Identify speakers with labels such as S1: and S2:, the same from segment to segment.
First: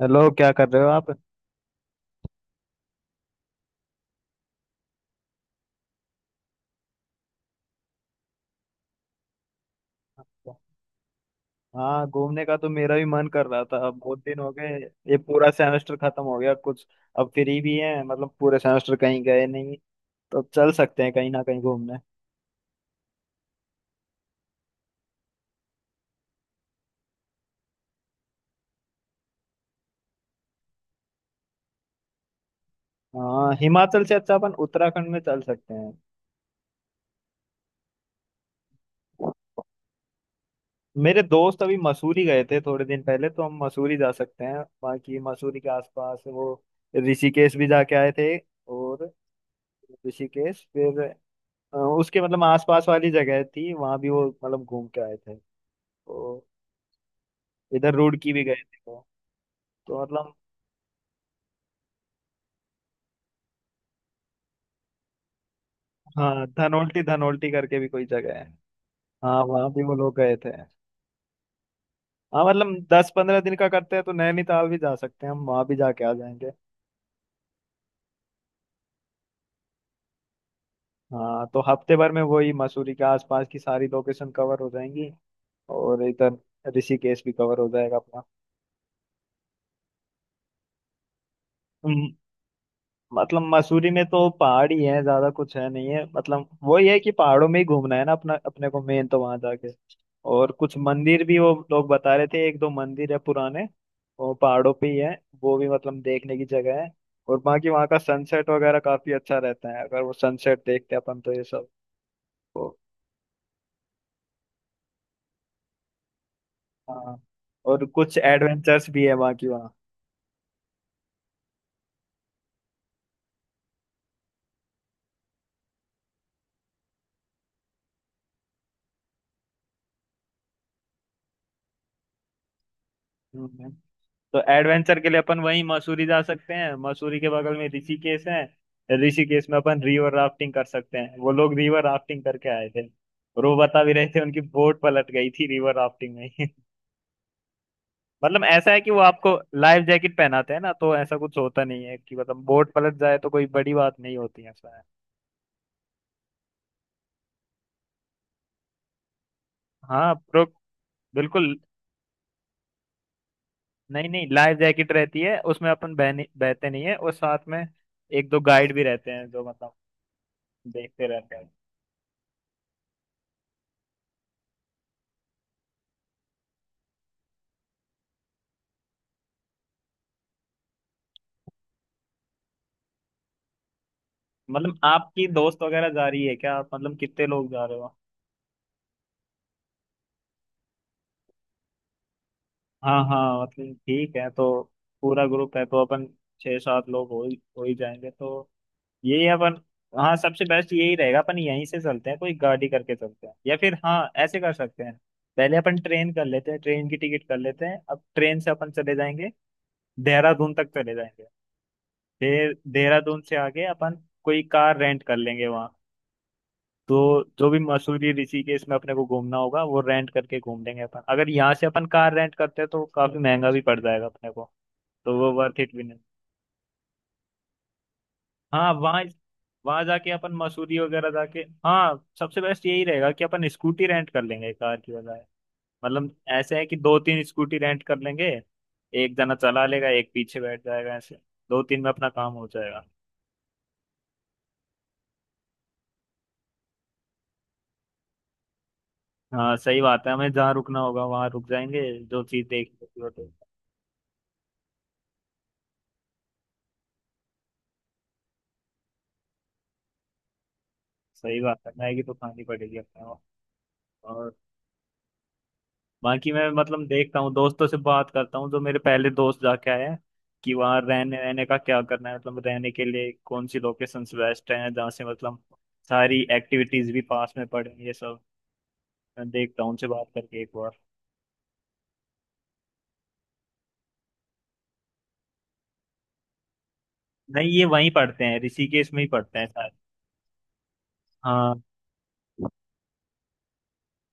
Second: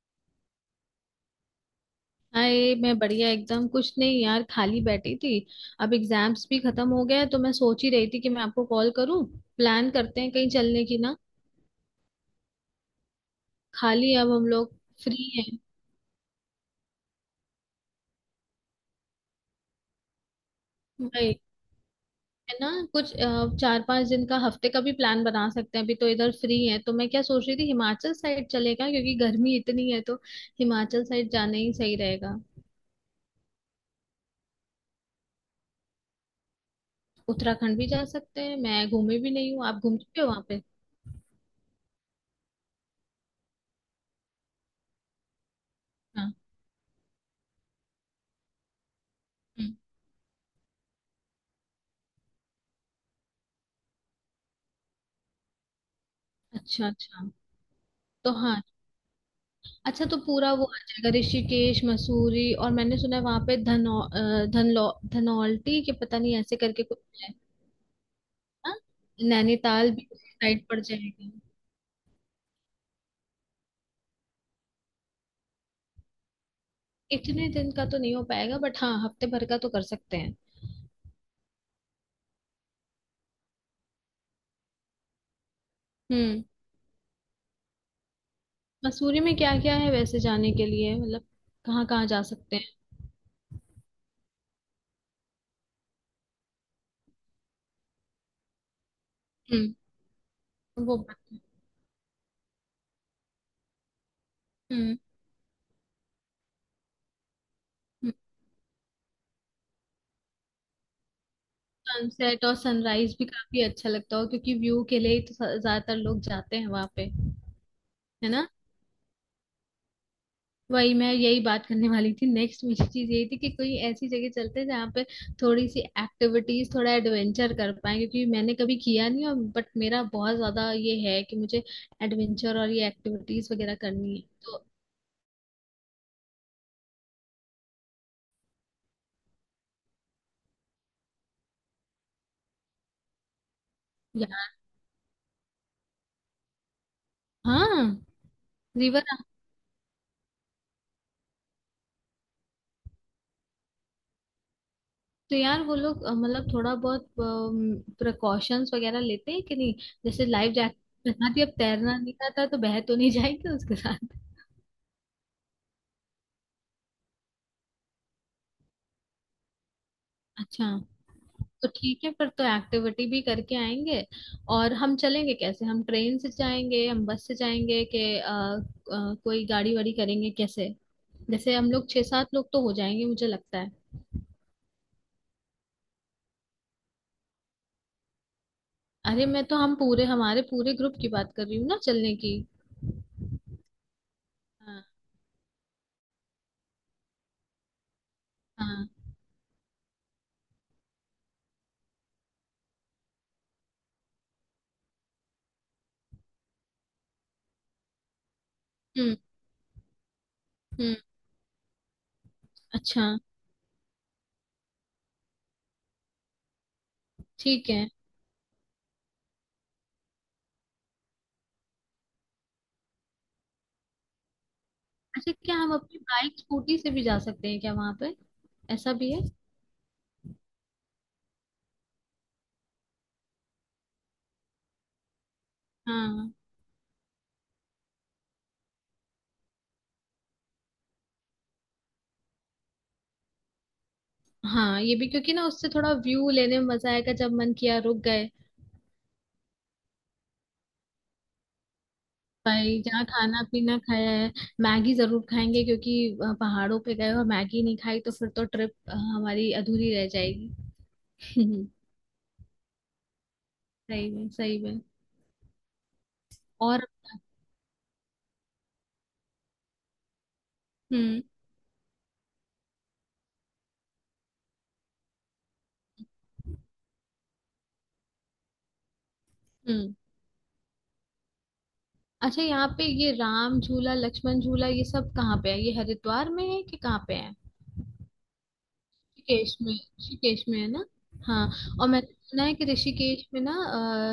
S1: Hello, क्या कर रहे हो आप।
S2: हाय, मैं बढ़िया। एकदम कुछ नहीं यार, खाली बैठी थी। अब एग्जाम्स भी खत्म हो गए हैं, तो मैं सोच ही रही थी कि मैं आपको कॉल करूं। प्लान करते हैं कहीं चलने की, ना?
S1: हाँ, घूमने का तो मेरा भी मन कर रहा था। अब
S2: खाली
S1: बहुत
S2: अब
S1: दिन
S2: हम
S1: हो गए।
S2: लोग
S1: ये
S2: फ्री
S1: पूरा
S2: हैं
S1: सेमेस्टर खत्म हो गया कुछ। अब फ्री भी है, मतलब पूरे सेमेस्टर कहीं गए नहीं। तो चल सकते हैं कहीं
S2: भाई।
S1: ना कहीं घूमने।
S2: है ना कुछ 4-5 दिन का, हफ्ते का भी प्लान बना सकते हैं। अभी तो इधर फ्री है, तो मैं क्या सोच रही थी, हिमाचल साइड चलेगा क्योंकि गर्मी इतनी है, तो हिमाचल साइड जाना ही सही रहेगा।
S1: हाँ, हिमाचल से अच्छा अपन उत्तराखंड में चल सकते हैं।
S2: उत्तराखंड भी जा सकते हैं। मैं घूमी भी नहीं हूँ, आप घूम चुके हो वहां पे।
S1: मेरे दोस्त अभी मसूरी गए थे थोड़े दिन पहले, तो हम मसूरी जा सकते हैं। बाकी मसूरी के आसपास
S2: हाँ।
S1: वो ऋषिकेश भी जाके आए थे। और
S2: हम्म।
S1: ऋषिकेश फिर उसके मतलब आसपास वाली जगह थी, वहां भी वो मतलब घूम के आए थे। तो
S2: अच्छा अच्छा।
S1: इधर
S2: तो
S1: रुड़की भी गए
S2: हाँ,
S1: थे वो। तो
S2: अच्छा तो
S1: मतलब।
S2: पूरा वो आ जाएगा, ऋषिकेश मसूरी। और मैंने सुना है वहां पे धनौ अ, धनलौ धनौल्टी के, पता नहीं,
S1: हाँ,
S2: ऐसे करके कुछ
S1: धनोल्टी
S2: है।
S1: धनोल्टी करके भी कोई जगह है।
S2: हाँ?
S1: हाँ, वहां भी
S2: नैनीताल
S1: वो
S2: भी
S1: लोग
S2: उसी
S1: गए थे।
S2: साइड पड़ जाएगा।
S1: हाँ, मतलब 10-15 दिन का करते हैं तो नैनीताल भी जा सकते हैं, हम वहां भी जाके आ जाएंगे।
S2: इतने दिन का तो नहीं हो पाएगा, बट हाँ, हफ्ते भर का तो कर सकते हैं।
S1: हाँ, तो हफ्ते भर में वही मसूरी के आसपास की सारी लोकेशन कवर हो जाएंगी। और इधर
S2: हम्म।
S1: ऋषिकेश भी कवर हो जाएगा अपना।
S2: मसूरी में क्या क्या है वैसे जाने के लिए, मतलब कहाँ कहाँ जा सकते हैं?
S1: मतलब मसूरी में तो पहाड़ ही है, ज्यादा कुछ है नहीं है। मतलब वही है कि पहाड़ों में ही घूमना है ना अपना, अपने को मेन, तो वहां जाके।
S2: हम्म।
S1: और कुछ
S2: वो बात
S1: मंदिर भी
S2: है।
S1: वो लोग बता रहे थे, एक दो मंदिर है पुराने। वो पहाड़ों पे ही
S2: हम्म।
S1: है, वो भी मतलब देखने की जगह है। और बाकी वहाँ का
S2: हम्म।
S1: सनसेट वगैरह काफी अच्छा रहता है, अगर वो सनसेट देखते हैं अपन तो ये सब।
S2: सनसेट और
S1: तो
S2: सनराइज भी काफी अच्छा लगता हो, क्योंकि व्यू के लिए ही तो ज्यादातर लोग जाते हैं वहां पे।
S1: हाँ। और कुछ
S2: है ना?
S1: एडवेंचर्स भी है बाकी वहाँ।
S2: वही मैं यही बात करने वाली थी, नेक्स्ट मेरी चीज यही थी कि कोई ऐसी जगह चलते हैं जहाँ पे थोड़ी सी एक्टिविटीज, थोड़ा एडवेंचर कर पाए, क्योंकि मैंने कभी किया नहीं, और बट मेरा बहुत ज्यादा ये है कि मुझे एडवेंचर और ये एक्टिविटीज
S1: हम्म। हम्म।
S2: वगैरह करनी है।
S1: तो
S2: तो
S1: एडवेंचर के लिए अपन वहीं मसूरी जा सकते हैं, मसूरी के बगल में ऋषिकेश है। ऋषिकेश में अपन रिवर राफ्टिंग कर सकते हैं, वो लोग रिवर राफ्टिंग करके आए थे। और वो बता भी रहे थे, उनकी
S2: यार,
S1: बोट पलट गई थी रिवर राफ्टिंग में ही।
S2: हाँ।
S1: मतलब ऐसा है कि वो
S2: रिवर।
S1: आपको लाइफ जैकेट पहनाते हैं ना, तो ऐसा कुछ होता नहीं है कि मतलब बोट पलट जाए तो कोई बड़ी बात नहीं होती है, ऐसा है।
S2: तो यार, वो लोग मतलब थोड़ा बहुत प्रिकॉशंस वगैरह लेते हैं कि नहीं?
S1: हाँ,
S2: जैसे
S1: प्रो
S2: लाइफ जैकेट बना दी, अब
S1: बिल्कुल।
S2: तैरना नहीं आता, तो बह तो नहीं जाएंगे उसके
S1: नहीं
S2: साथ।
S1: नहीं, लाइफ जैकेट रहती है उसमें। अपन बह नहीं- बहते नहीं है, और साथ में एक दो गाइड भी रहते हैं जो मतलब
S2: अच्छा।
S1: देखते रहते हैं।
S2: तो ठीक है, फिर तो एक्टिविटी भी करके आएंगे। और हम चलेंगे कैसे? हम ट्रेन से जाएंगे, हम बस से जाएंगे, कि कोई गाड़ी वाड़ी करेंगे कैसे? जैसे हम लोग छह सात लोग तो हो जाएंगे, मुझे लगता है।
S1: मतलब आपकी दोस्त वगैरह जा रही है क्या आप, मतलब कितने लोग जा रहे हो?
S2: अरे, मैं तो, हम पूरे, हमारे पूरे ग्रुप की बात कर रही हूँ ना चलने की।
S1: हाँ हाँ, मतलब ठीक है। तो
S2: हाँ
S1: पूरा ग्रुप है तो अपन 6-7 लोग हो ही जाएंगे। तो
S2: हाँ।
S1: यही अपन। हाँ, सबसे बेस्ट यही रहेगा। अपन यहीं से चलते हैं, कोई गाड़ी करके चलते हैं, या फिर हाँ ऐसे कर सकते हैं। पहले अपन ट्रेन कर लेते हैं, ट्रेन की टिकट कर लेते हैं। अब ट्रेन से अपन चले
S2: हम्म
S1: जाएंगे, देहरादून तक चले
S2: हम्म।
S1: जाएंगे। फिर
S2: अच्छा।
S1: देहरादून से आगे अपन कोई कार रेंट कर लेंगे वहाँ। तो जो भी
S2: ठीक है।
S1: मसूरी ऋषिकेश में अपने को घूमना होगा वो रेंट करके घूम लेंगे अपन। अगर यहाँ से अपन कार रेंट करते हैं तो काफी महंगा भी पड़ जाएगा अपने को, तो वो
S2: अच्छा, क्या
S1: वर्थ
S2: हम
S1: इट भी
S2: अपनी
S1: नहीं।
S2: बाइक स्कूटी से भी जा सकते हैं क्या वहां पे?
S1: हाँ,
S2: ऐसा
S1: वहाँ
S2: भी है?
S1: वहाँ जाके अपन मसूरी वगैरह जाके, हाँ सबसे बेस्ट यही रहेगा कि अपन स्कूटी रेंट कर लेंगे कार की बजाय। मतलब
S2: हाँ।
S1: ऐसे है कि 2-3 स्कूटी रेंट कर लेंगे, एक जना चला लेगा एक पीछे बैठ जाएगा, ऐसे 2-3 में अपना काम हो जाएगा।
S2: हाँ, ये भी, क्योंकि ना उससे थोड़ा व्यू लेने में मजा आएगा, जब मन किया रुक गए।
S1: हाँ सही बात है, हमें जहाँ रुकना होगा वहाँ रुक जाएंगे, जो चीज
S2: भाई,
S1: देखनी होगी
S2: जहाँ
S1: वो देख।
S2: खाना पीना खाया है, मैगी जरूर खाएंगे, क्योंकि पहाड़ों पे गए और मैगी नहीं खाई तो फिर तो ट्रिप हमारी अधूरी रह
S1: सही
S2: जाएगी।
S1: बात है, मैगी तो खानी पड़ेगी अपने।
S2: सही में,
S1: और
S2: सही में।
S1: बाकी मैं मतलब
S2: और।
S1: देखता हूँ, दोस्तों से बात करता हूँ जो मेरे पहले दोस्त जाके आए हैं, कि वहाँ रहने
S2: हम्म।
S1: रहने का क्या करना है। मतलब रहने के लिए कौन सी लोकेशंस बेस्ट हैं, जहाँ से मतलब सारी एक्टिविटीज भी पास में पड़े, ये सब। मैं देखता हूँ उनसे
S2: हम्म।
S1: बात करके एक बार।
S2: अच्छा, यहाँ पे ये राम झूला लक्ष्मण झूला, ये सब कहाँ पे है? ये हरिद्वार में है कि कहाँ पे है?
S1: नहीं, ये वहीं पढ़ते हैं, ऋषिकेश में ही पढ़ते हैं
S2: ऋषिकेश
S1: शायद।
S2: में? ऋषिकेश में है ना?
S1: हाँ
S2: हाँ। और मैंने सुना है कि ऋषिकेश में ना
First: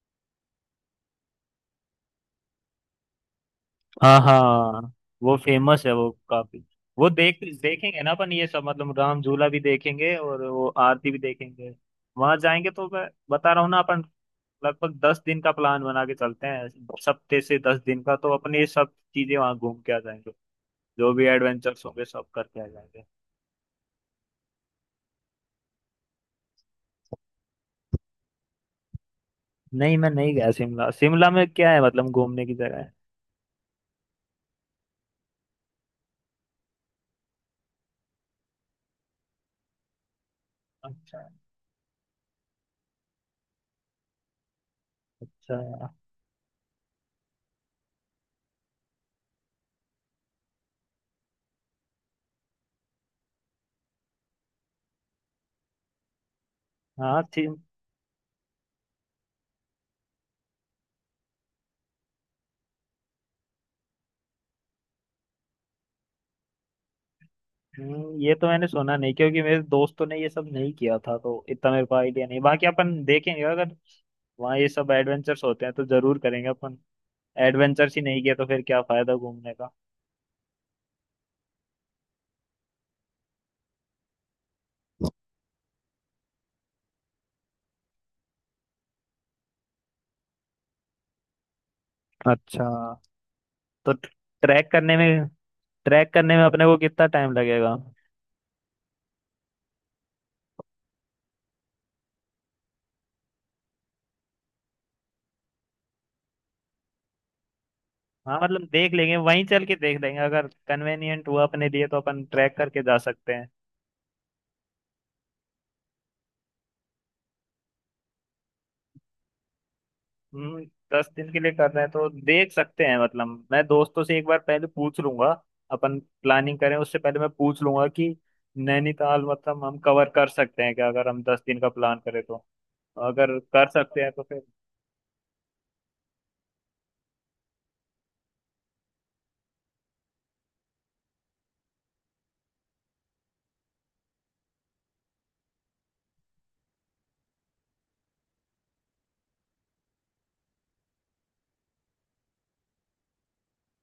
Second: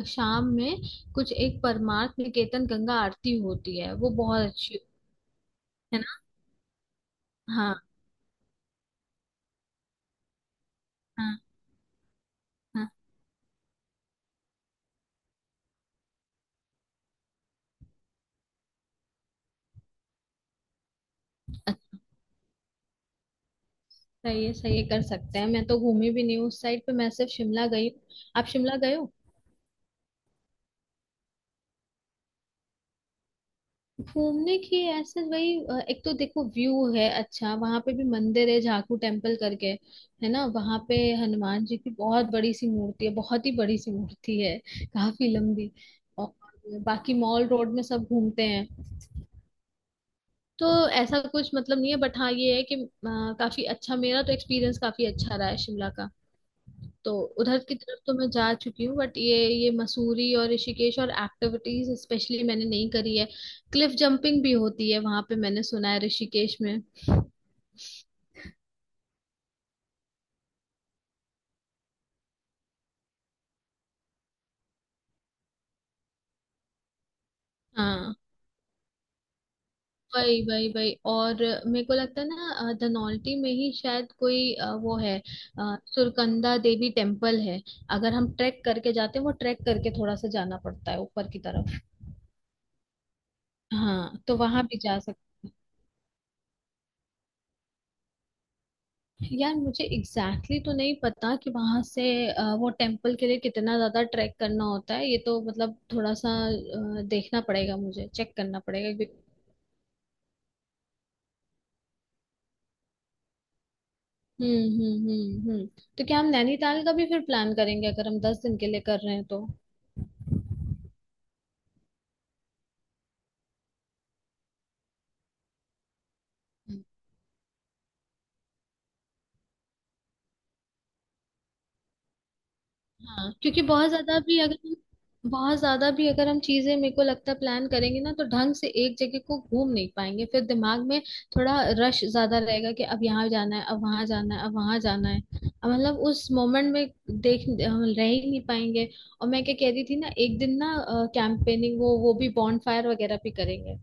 S2: शाम में कुछ एक परमार्थ निकेतन गंगा आरती होती है, वो
S1: हाँ।
S2: बहुत
S1: हाँ,
S2: अच्छी।
S1: वो फेमस है
S2: है
S1: वो
S2: ना?
S1: काफी। वो
S2: हाँ
S1: देखेंगे ना अपन ये सब, मतलब राम झूला भी देखेंगे और वो आरती भी
S2: हाँ।
S1: देखेंगे। वहां जाएंगे तो
S2: हाँ।
S1: मैं बता रहा हूँ ना अपन, लगभग 10 दिन का प्लान बना के चलते हैं। सप्ते से 10 दिन का तो अपन ये सब चीजें वहां घूम के आ जाएंगे, जो भी एडवेंचर्स होंगे सब करके आ जाएंगे।
S2: सही है, सही है, कर सकते हैं। मैं तो घूमी भी नहीं हूँ उस साइड पे, मैं सिर्फ शिमला गई हूँ। आप शिमला गए हो?
S1: नहीं, मैं नहीं गया शिमला। शिमला में क्या है, मतलब घूमने की जगह है?
S2: घूमने की ऐसे, वही एक तो देखो व्यू है अच्छा, वहां पे भी मंदिर है, झाकू टेम्पल करके। है ना वहां पे?
S1: अच्छा
S2: हनुमान जी की बहुत बड़ी सी मूर्ति है, बहुत ही बड़ी सी मूर्ति है, काफी
S1: अच्छा।
S2: लंबी। और बाकी मॉल रोड में सब घूमते हैं, तो ऐसा कुछ मतलब नहीं है, बट हाँ, ये है कि काफी अच्छा, मेरा तो एक्सपीरियंस काफी अच्छा रहा है शिमला का। तो
S1: हाँ।
S2: उधर की तरफ तो मैं जा चुकी हूँ, बट ये मसूरी और ऋषिकेश और एक्टिविटीज स्पेशली मैंने नहीं करी है। क्लिफ जंपिंग भी होती है वहां पे, मैंने सुना है ऋषिकेश में।
S1: ये तो मैंने सुना नहीं, क्योंकि मेरे दोस्तों ने ये सब नहीं किया था तो इतना मेरे को आइडिया नहीं। बाकी अपन देखेंगे, अगर वहाँ ये सब एडवेंचर्स होते हैं तो जरूर करेंगे अपन। एडवेंचर्स ही
S2: हाँ।
S1: नहीं किया तो फिर क्या फायदा घूमने का।
S2: वही वही वही। और मेरे को लगता है ना धनौल्टी में ही शायद कोई वो है सुरकंदा देवी टेम्पल है, अगर हम ट्रैक करके जाते हैं, वो ट्रैक करके थोड़ा सा जाना पड़ता है ऊपर की तरफ।
S1: अच्छा, तो
S2: हाँ, तो वहां भी जा।
S1: ट्रैक करने में अपने को कितना टाइम लगेगा?
S2: यार, मुझे एग्जैक्टली तो नहीं पता कि वहां से वो टेम्पल के लिए कितना ज्यादा ट्रैक करना होता है, ये तो मतलब थोड़ा सा देखना पड़ेगा, मुझे चेक
S1: हाँ,
S2: करना
S1: मतलब देख
S2: पड़ेगा
S1: लेंगे, वहीं चल के देख लेंगे। अगर कन्वेनियंट हुआ अपने लिए तो अपन ट्रैक करके जा सकते हैं।
S2: हम्म। तो क्या हम नैनीताल का भी फिर प्लान करेंगे, अगर हम 10 दिन के लिए कर रहे हैं तो?
S1: हम्म। 10 दिन के लिए कर रहे हैं तो देख सकते हैं। मतलब मैं दोस्तों से एक बार पहले पूछ लूंगा, अपन प्लानिंग करें उससे पहले मैं पूछ लूंगा कि नैनीताल मतलब हम कवर कर सकते हैं क्या, अगर हम 10 दिन का प्लान करें तो?
S2: हाँ,
S1: अगर
S2: क्योंकि
S1: कर सकते हैं तो फिर।
S2: बहुत ज्यादा भी अगर हम चीजें, मेरे को लगता है, प्लान करेंगे ना तो ढंग से एक जगह को घूम नहीं पाएंगे। फिर दिमाग में थोड़ा रश ज्यादा रहेगा, कि अब यहाँ जाना है, अब वहां जाना है, अब वहां जाना है, अब मतलब उस मोमेंट में देख हम रह ही नहीं पाएंगे। और मैं क्या कह रही थी ना, एक दिन ना कैंपेनिंग, वो भी बॉनफायर वगैरह भी करेंगे।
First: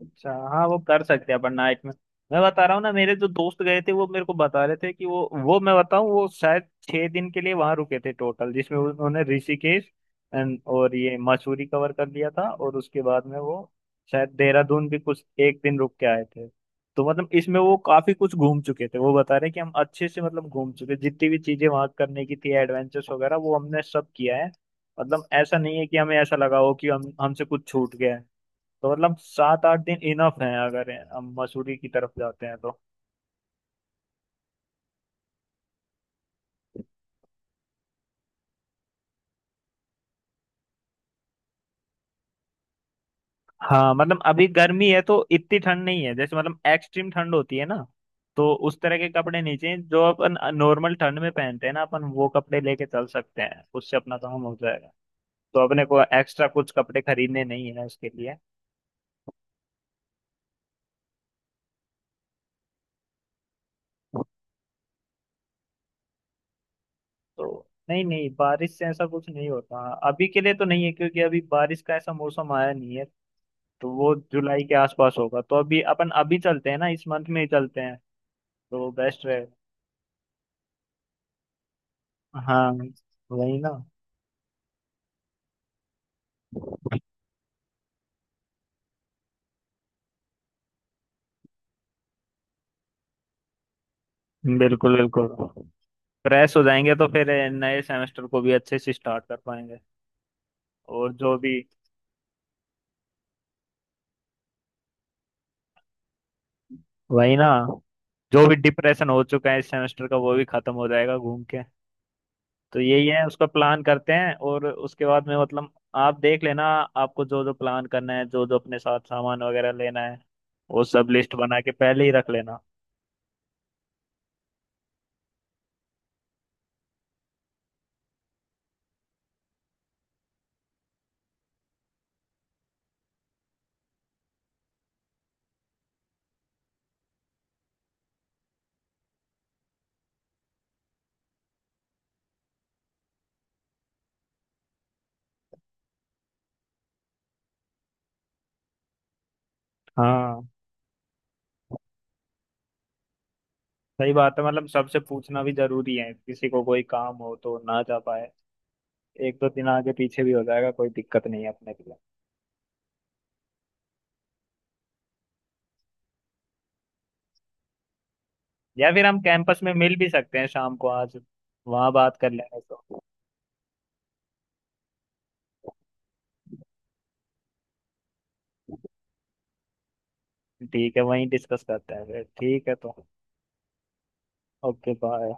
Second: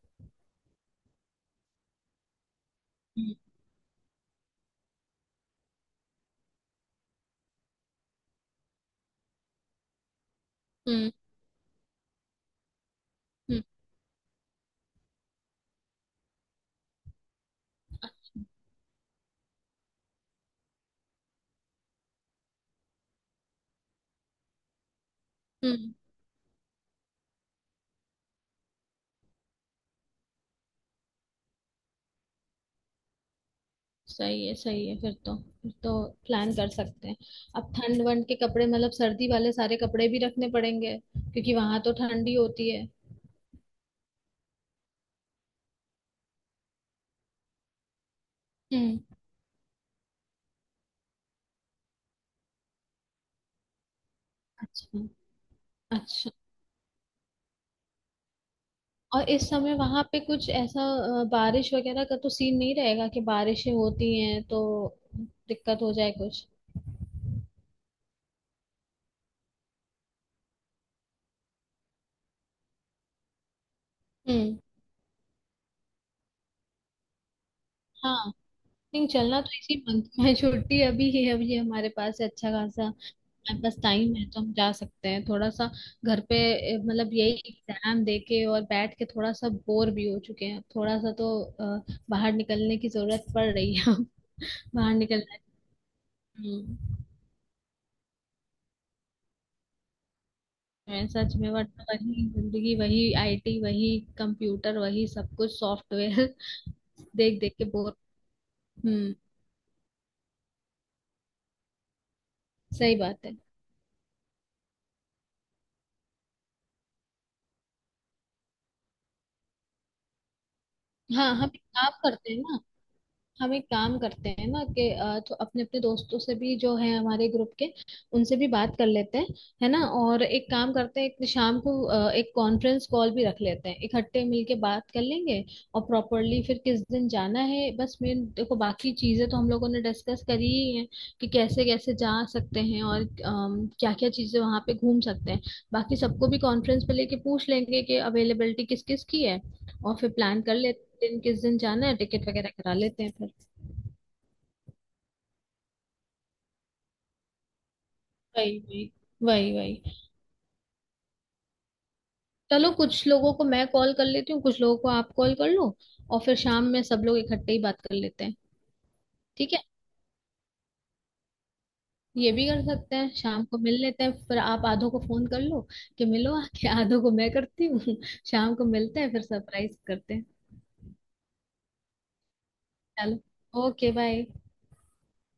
S1: अच्छा हाँ, वो कर सकते हैं अपन नाइट में। मैं बता रहा हूँ ना, मेरे जो
S2: हम्म
S1: दोस्त गए थे वो मेरे को बता रहे थे कि वो मैं बताऊँ, वो शायद 6 दिन के लिए वहां रुके थे टोटल, जिसमें उन्होंने ऋषिकेश और
S2: हम्म
S1: ये मसूरी कवर कर लिया था। और उसके बाद में वो
S2: हम्म
S1: शायद देहरादून भी कुछ एक दिन रुक के आए थे। तो मतलब इसमें वो काफी कुछ घूम चुके थे। वो बता रहे कि हम अच्छे से मतलब घूम चुके, जितनी भी चीजें वहां करने की थी एडवेंचर्स वगैरह वो हमने सब किया है। मतलब ऐसा नहीं है
S2: हम्म।
S1: कि हमें ऐसा लगा हो कि हम हमसे कुछ छूट गया है। तो मतलब 7-8 दिन इनफ है, अगर हम मसूरी की तरफ जाते हैं तो।
S2: सही है, सही है, फिर तो प्लान कर सकते हैं। अब ठंड वंड के कपड़े, मतलब सर्दी वाले सारे कपड़े भी रखने पड़ेंगे क्योंकि वहां तो ठंड ही होती है।
S1: हाँ, मतलब अभी गर्मी है तो इतनी ठंड नहीं है, जैसे मतलब एक्सट्रीम ठंड होती है ना, तो उस तरह
S2: हम्म।
S1: के कपड़े नहीं चाहिए। जो अपन नॉर्मल ठंड में पहनते हैं ना, अपन वो कपड़े लेके चल सकते हैं, उससे अपना काम हो जाएगा।
S2: अच्छा।
S1: तो अपने को
S2: अच्छा,
S1: एक्स्ट्रा कुछ कपड़े खरीदने नहीं है उसके लिए।
S2: और इस समय वहां पे कुछ ऐसा बारिश वगैरह का तो सीन नहीं रहेगा कि बारिशें होती हैं तो दिक्कत हो जाए कुछ?
S1: तो नहीं नहीं, बारिश से ऐसा कुछ नहीं होता। अभी के लिए तो नहीं है, क्योंकि अभी बारिश का ऐसा मौसम आया नहीं है। तो वो
S2: हम्म।
S1: जुलाई के आसपास होगा, तो अभी अपन, अभी चलते हैं ना, इस मंथ में ही चलते हैं,
S2: हाँ,
S1: तो वो
S2: नहीं,
S1: बेस्ट
S2: चलना तो
S1: रहेगा।
S2: इसी मंथ में है, छुट्टी अभी है, अभी हमारे पास है अच्छा
S1: हाँ
S2: खासा,
S1: वही
S2: हमारे
S1: ना।
S2: पास टाइम है तो हम जा सकते हैं। थोड़ा सा घर पे मतलब यही एग्जाम दे के और बैठ के थोड़ा सा बोर भी हो चुके हैं, थोड़ा सा तो बाहर निकलने की जरूरत पड़ रही है। बाहर
S1: बिल्कुल बिल्कुल।
S2: निकलना है।
S1: फ्रेश हो
S2: हम्म।
S1: जाएंगे तो फिर नए सेमेस्टर को भी अच्छे से स्टार्ट कर पाएंगे।
S2: मैं
S1: और
S2: सच
S1: जो
S2: में,
S1: भी
S2: वरना वही जिंदगी, वही आईटी, वही कंप्यूटर, वही सब कुछ, सॉफ्टवेयर
S1: वही
S2: देख
S1: ना,
S2: देख के बोर।
S1: जो भी डिप्रेशन
S2: हम्म।
S1: हो चुका है इस सेमेस्टर का वो भी खत्म हो जाएगा घूम के। तो
S2: सही
S1: यही
S2: बात
S1: है,
S2: है।
S1: उसका प्लान करते हैं, और उसके बाद में मतलब आप देख लेना। आपको जो जो प्लान करना है, जो जो अपने साथ सामान वगैरह लेना है, वो सब लिस्ट
S2: हाँ,
S1: बना के पहले ही रख लेना।
S2: हम एक काम करते हैं ना कि तो अपने अपने दोस्तों से भी जो है, हमारे ग्रुप के, उनसे भी बात कर लेते हैं। है ना? और एक काम करते हैं, एक शाम को एक कॉन्फ्रेंस कॉल भी रख लेते हैं, इकट्ठे मिलके बात कर लेंगे। और प्रॉपरली फिर किस दिन जाना है, बस मेन देखो, बाकी चीजें तो हम लोगों ने डिस्कस करी ही है, कि कैसे कैसे जा सकते हैं और क्या क्या चीजें वहां पे घूम सकते हैं। बाकी सबको भी कॉन्फ्रेंस पे लेके पूछ लेंगे कि अवेलेबिलिटी किस किस की है, और फिर प्लान
S1: हाँ
S2: कर लेते हैं दिन, किस दिन जाना है, टिकट वगैरह करा लेते हैं फिर।
S1: सही बात है, मतलब सबसे पूछना भी जरूरी है, किसी को कोई काम हो तो ना जा पाए।
S2: वही वही
S1: एक दो
S2: वही
S1: दिन आगे
S2: वही।
S1: पीछे भी हो जाएगा, कोई दिक्कत नहीं है अपने के लिए।
S2: चलो, कुछ लोगों को मैं कॉल कर लेती हूँ, कुछ लोगों को आप कॉल कर लो, और फिर शाम में सब लोग इकट्ठे ही बात कर लेते हैं।
S1: या फिर हम
S2: ठीक
S1: कैंपस
S2: है,
S1: में मिल भी सकते हैं शाम को आज, वहां बात कर
S2: ये भी
S1: लेंगे
S2: कर
S1: तो।
S2: सकते हैं, शाम को मिल लेते हैं फिर, आप आधों को फोन कर लो कि मिलो आके, आधों को मैं करती हूँ। शाम को मिलते हैं फिर, सरप्राइज करते हैं।
S1: ठीक है, वहीं डिस्कस करते हैं फिर। ठीक है तो
S2: चलो, ओके बाय।
S1: Okay bye.